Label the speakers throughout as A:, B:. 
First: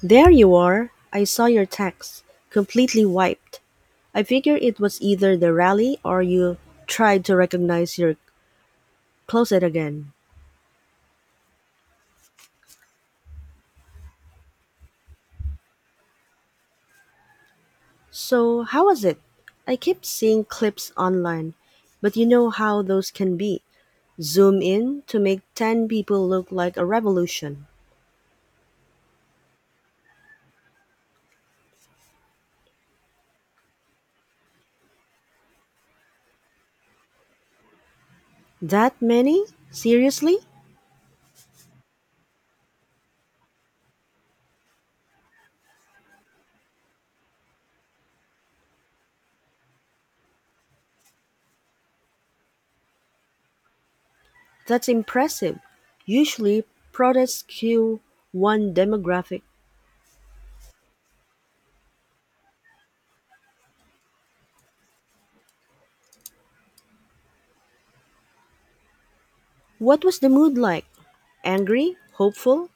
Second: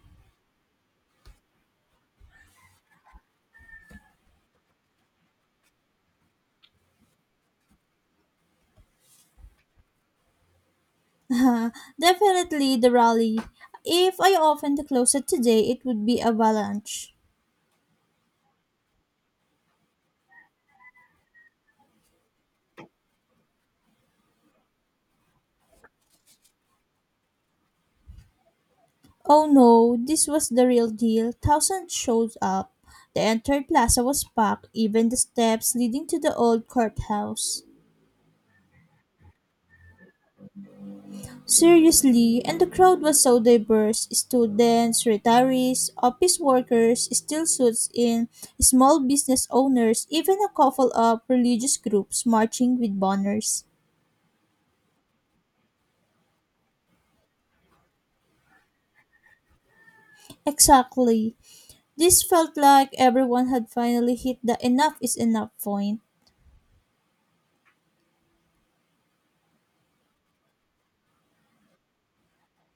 A: There you are! I saw your text. Completely wiped. I figure it was either the rally or you tried to recognize your closet again.
B: Definitely the rally. If I opened the closet today, it would be avalanche.
A: So, how was it? I keep seeing clips online, but you know how those can be. Zoom in to make 10 people look like a revolution.
B: Oh no, this was the real deal. Thousands showed up. The entire plaza was packed, even the steps leading to the old courthouse.
A: That many? Seriously?
B: Seriously, and the crowd was so diverse: students, retirees, office workers, still suits in, small business owners, even a couple of religious groups marching with banners.
A: That's impressive. Usually, protests cue one demographic.
B: Exactly. This felt like everyone had finally hit the enough is enough point.
A: What was the mood like? Angry? Hopeful?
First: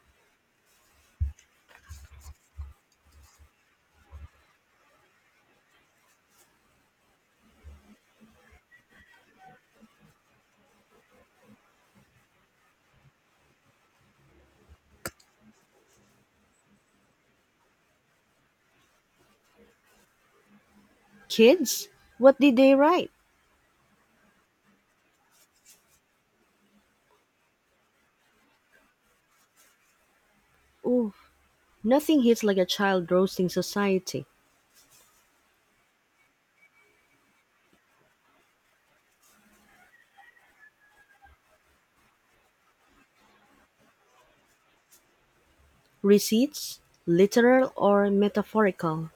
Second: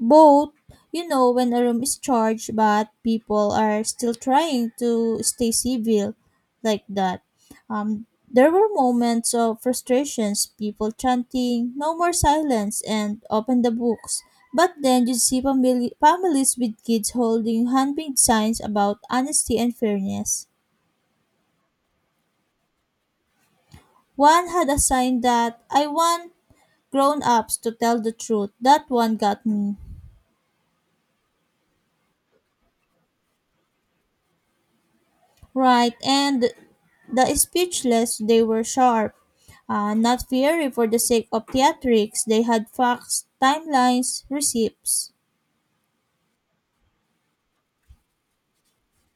B: Both, you know, when a room is charged but people are still trying to stay civil like that. Um, there were moments of frustrations, people chanting, no more silence, and open the books. But then you see families with kids holding handmade signs about honesty and fairness.
A: Kids? What did they write?
B: One had a sign that I want grown ups to tell the truth. That one got me.
A: Ooh, nothing hits like a child roasting society.
B: Right, and the speechless, they were sharp. Not fiery for the sake of theatrics, they had facts, timelines, receipts.
A: Receipts? Literal or metaphorical?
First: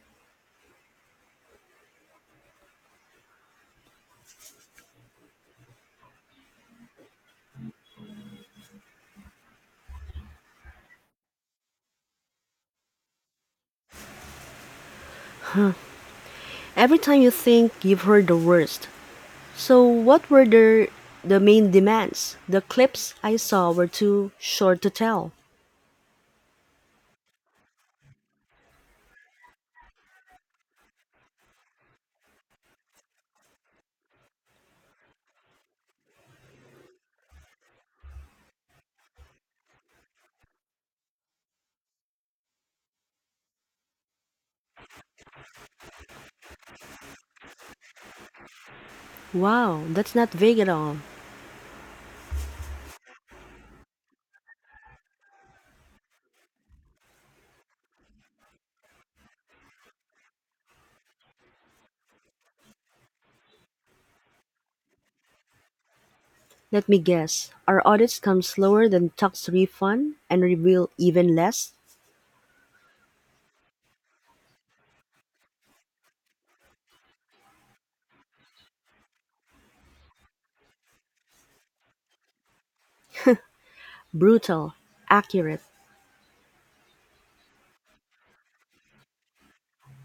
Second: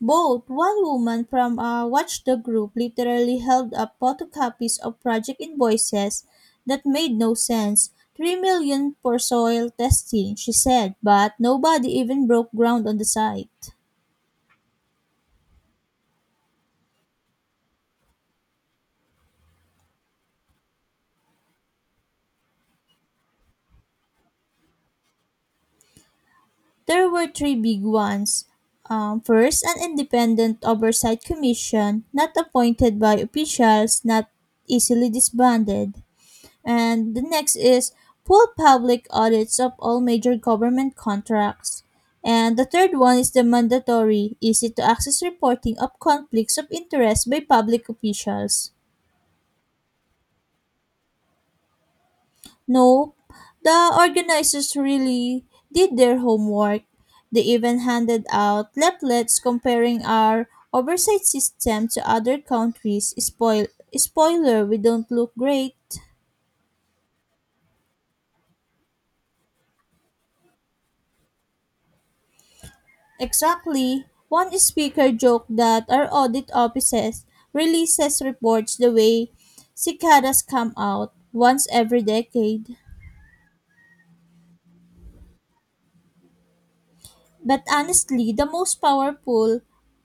B: Both one woman from a watchdog group literally held up photocopies of project invoices that made no sense. 3 million for soil testing, she said, but nobody even broke ground on the site.
A: Every time you think you've heard the worst. So, what were the main demands? The clips I saw were too short to tell.
B: There were three big ones. First, an independent oversight commission, not appointed by officials, not easily disbanded. And the next is full public audits of all major government contracts. And the third one is the mandatory, easy to access reporting of conflicts of interest by public officials.
A: Wow, that's not vague at all.
B: Nope, the organizers really did their homework. They even handed out leaflets comparing our oversight system to other countries. Spoiler, we don't look great.
A: Let me guess. Our audits come slower than tax refund and reveal even less?
B: Exactly. One speaker joked that our audit offices releases reports the way cicadas come out once every decade.
A: Brutal, accurate
B: But honestly, the most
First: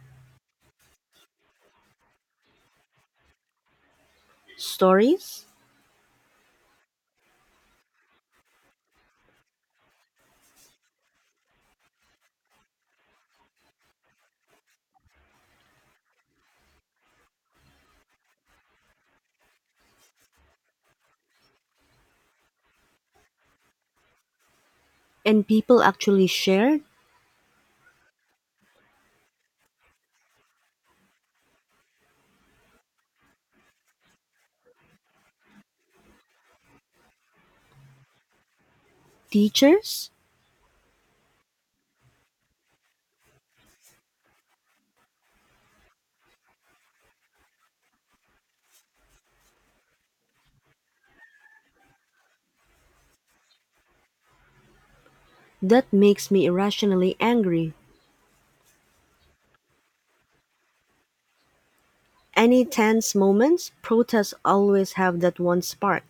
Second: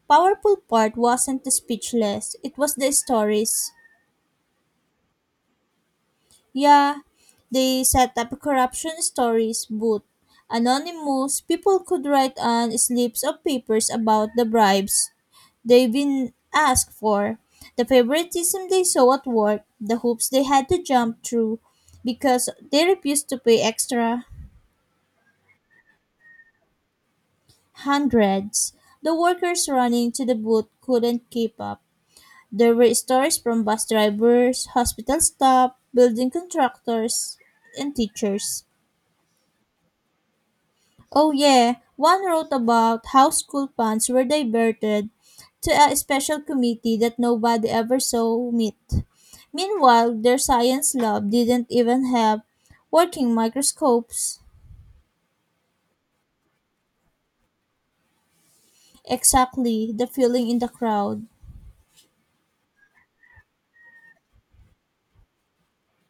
B: powerful part wasn't the speechless, it was the stories.
A: stories?
B: Yeah, they set up corruption stories, but anonymous people could write on slips of papers about the bribes they've been asked for, the favoritism they saw at work, the hoops they had to jump through because they refused to pay extra
A: And people actually share
B: hundreds. The workers running to the booth couldn't keep up. There were stories from bus drivers, hospital staff, building contractors, and teachers.
A: teachers?
B: Oh yeah, one wrote about how school funds were diverted to a special committee that nobody ever saw meet. Meanwhile, their science lab didn't even have working microscopes.
A: That makes me irrationally angry.
B: Exactly, the feeling in the crowd.
A: Any tense moments, protests always have that one spark.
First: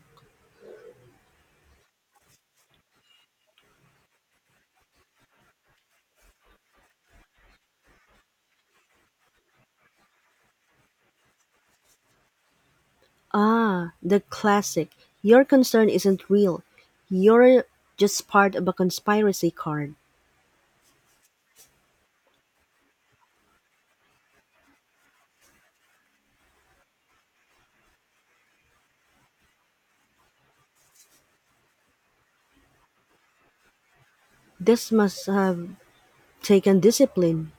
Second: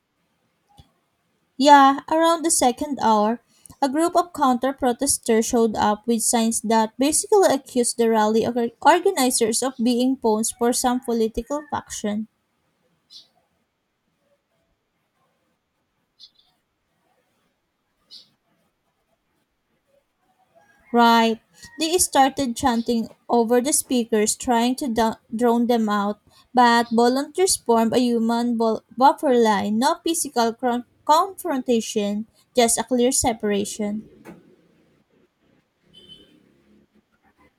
B: Yeah, around the second hour, a group of counter protesters showed up with signs that basically accused the rally organizers of being pawns for some political faction.
A: Ah, the classic. Your concern isn't real. You're just part of a conspiracy card.
B: Right. They started chanting over the speakers, trying to drown them out. But volunteers formed a human buffer line, no physical confrontation, just a clear separation.
A: This must have taken discipline,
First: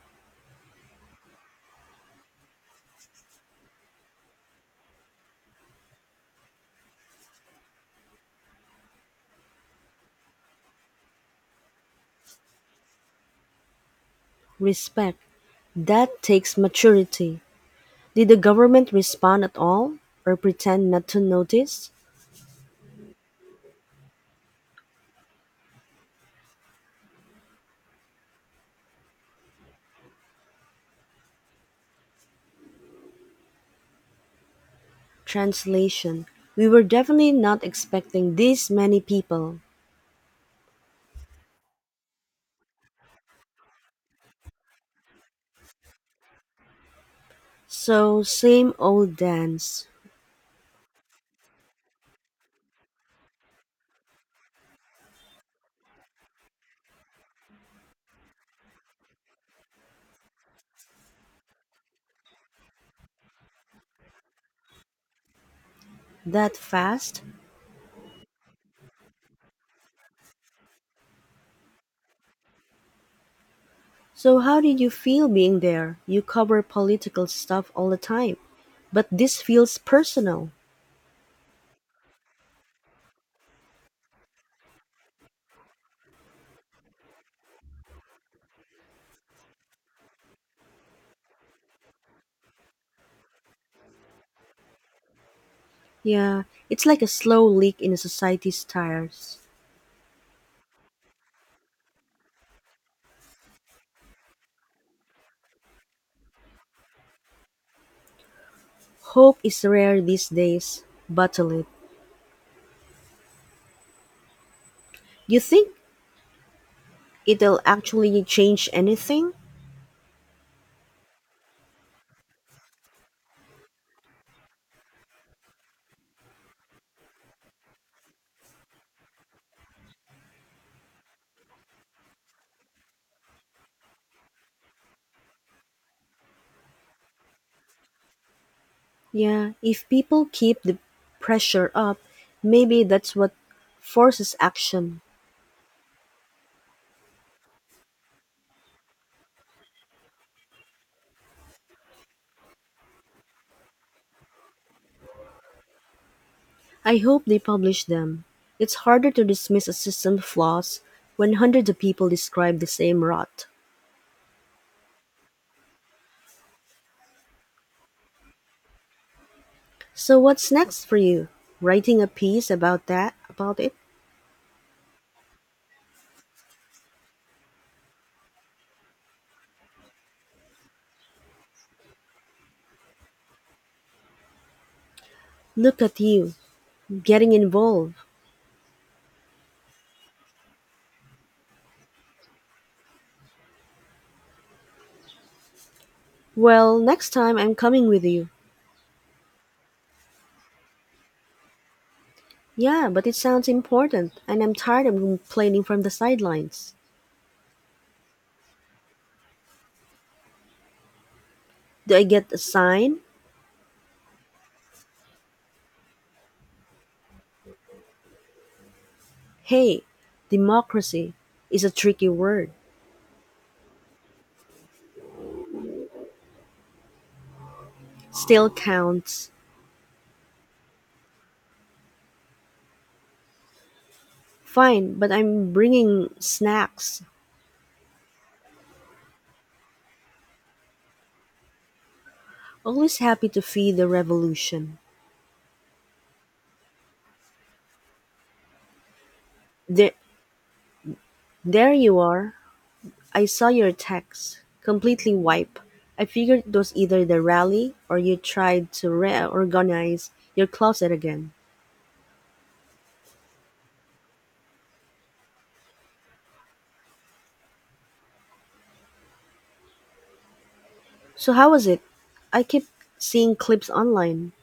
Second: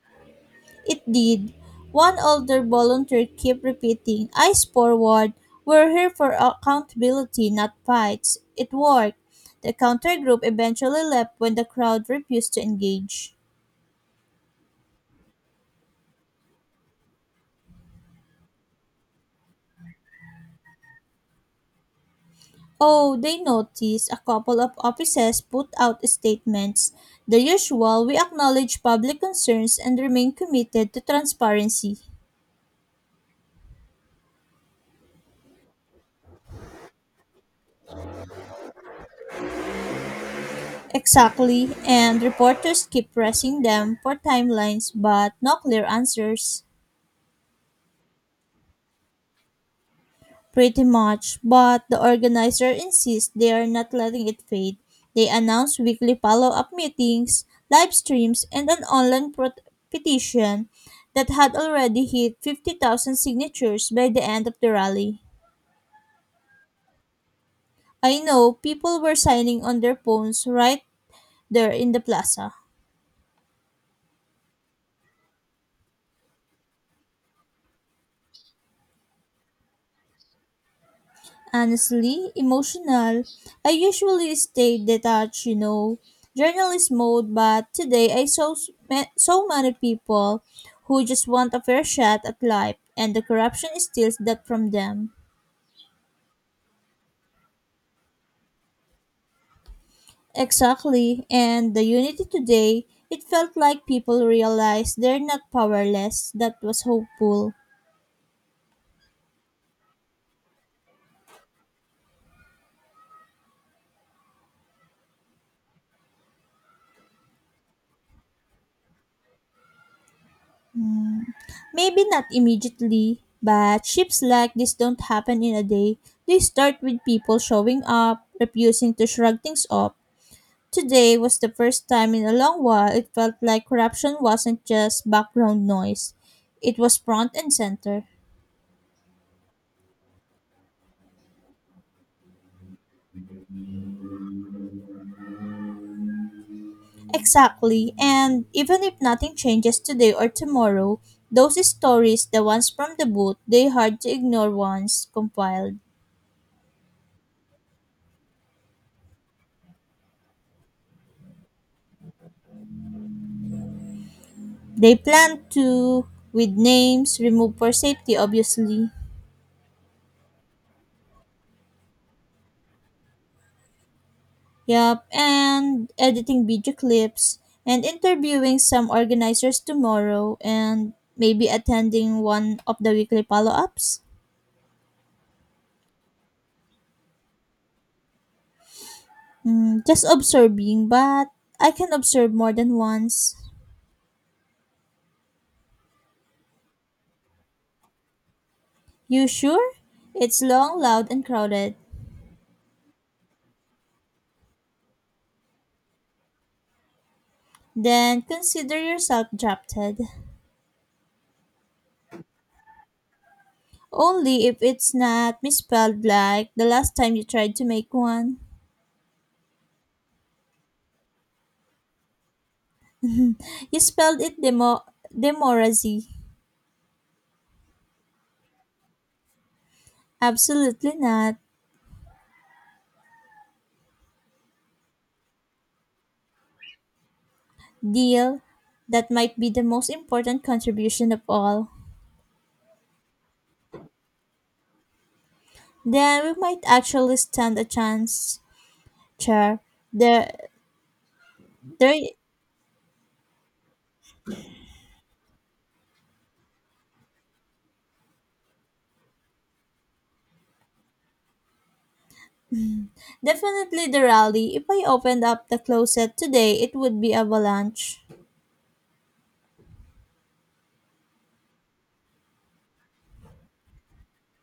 B: It did. One older volunteer kept repeating, eyes forward, we're here for accountability, not fights. It worked. The counter group eventually left when the crowd refused to engage.
A: respect. That takes maturity. Did the government respond at all or pretend not to notice?
B: Oh, they noticed a couple of offices put out statements. The usual, we acknowledge public concerns and remain committed to transparency.
A: Translation: we were definitely not expecting these many people.
B: Exactly, and reporters keep pressing them for timelines but no clear answers.
A: So, same old dance.
B: Pretty much, but the organizer insists they are not letting it fade. They announce weekly follow up meetings, live streams, and an online petition that had already hit 50,000 signatures by the end of the rally.
A: That fast?
B: I know people were signing on their phones right there in the plaza.
A: So, how did you feel being there? You cover political stuff all the time. But this feels personal.
B: Honestly emotional. I usually stay detached, you know, journalist mode, but today I saw so many people who just want a fair shot at life, and the corruption steals that from them.
A: Yeah, it's like a slow leak in a society's tires.
B: Exactly, and the unity today, it felt like people realized they're not powerless. That was hopeful.
A: Hope is rare these days. Bottle it. You think it'll actually change anything?
B: Maybe not immediately, but shifts like this don't happen in a day. They start with people showing up, refusing to shrug things off. Today was the first time in a long while it felt like corruption wasn't just background noise. It was front and center.
A: Yeah, if people keep the pressure up, maybe that's what forces action.
B: Exactly. And even if nothing changes today or tomorrow, those stories, the ones from the boot, they hard to ignore once compiled.
A: I hope they publish them. It's harder to dismiss a system's flaws when hundreds of people describe the same rot.
B: They plan to, with names, remove for safety obviously.
A: So what's next for you? Writing a piece about that, about it?
B: Yup, and editing video clips and interviewing some organizers tomorrow and maybe attending one of the weekly follow ups.
A: Look at you, getting involved.
B: Mm, just observing, but I can observe more than once.
A: Well, next time I'm coming with you.
B: You sure? It's long, loud, and crowded.
A: Yeah, but it sounds important and I'm tired of complaining from the sidelines.
B: Then consider yourself drafted.
A: Do I get a sign?
B: Only if it's not misspelled like the last time you tried to make one.
A: Hey, democracy is a tricky word.
B: You spelled it demorazy.
A: Still counts.
B: Absolutely not.
A: Fine, but I'm bringing snacks.
B: Deal, that might be the most important contribution of all.
A: Always happy to feed the revolution.
B: Then we might actually stand a chance, chair.
A: There,
B: There,
A: there you
B: there,
A: are. I saw your text. Completely wipe. I figured it was either the rally or you tried to reorganize your closet again.
B: definitely the rally. If I opened up the closet today, it would be avalanche.
A: So how was it? I keep seeing clips online.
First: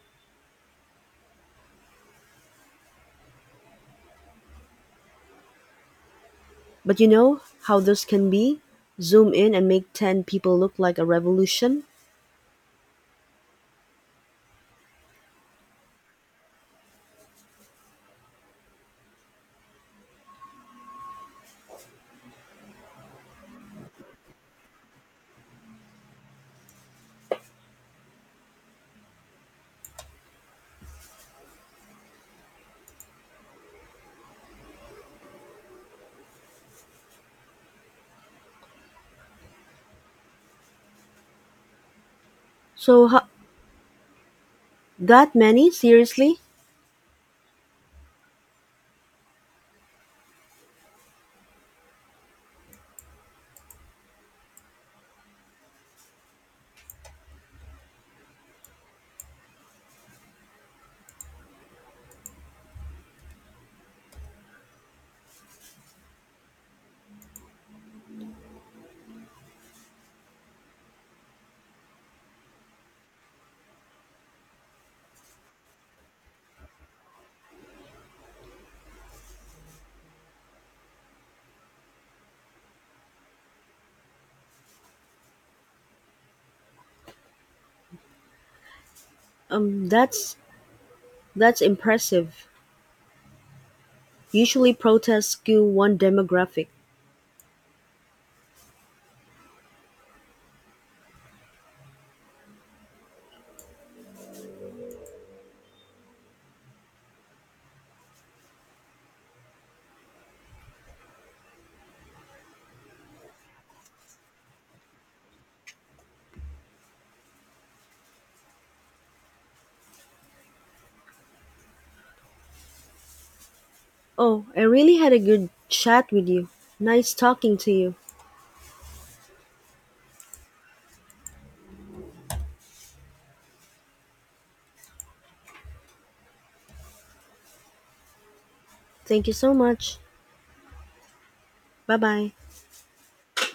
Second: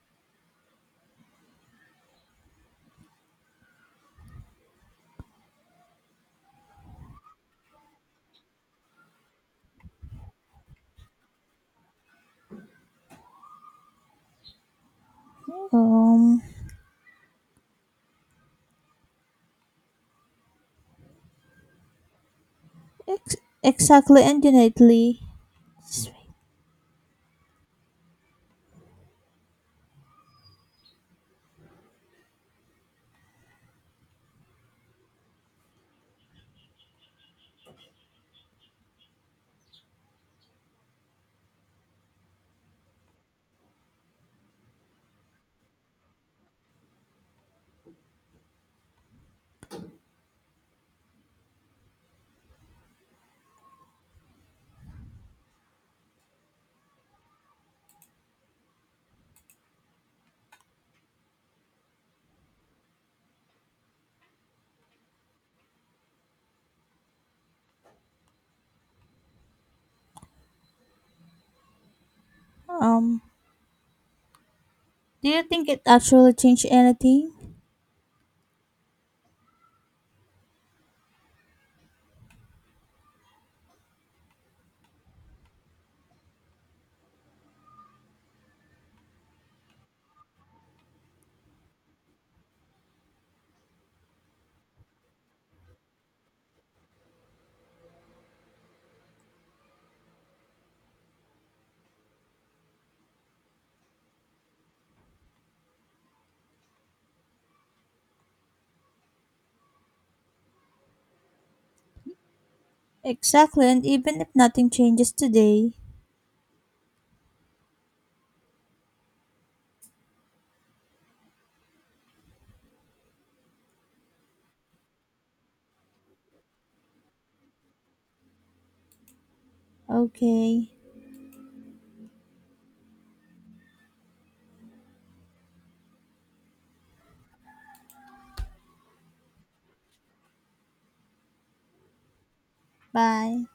A: But you know how those can be? Zoom in and make 10 people look like a revolution.
B: Um, ex- exactly and innately. Just wait.
A: So ho- that many? Seriously?
B: Um, do you think it actually changed anything?
A: Um that's that's impressive. Usually protests skew one demographic.
B: Exactly, and even if nothing changes today.
A: Oh, I really had a good chat with you. Nice talking to you.
B: Okay,
A: Thank you so much. Bye bye.
B: bye.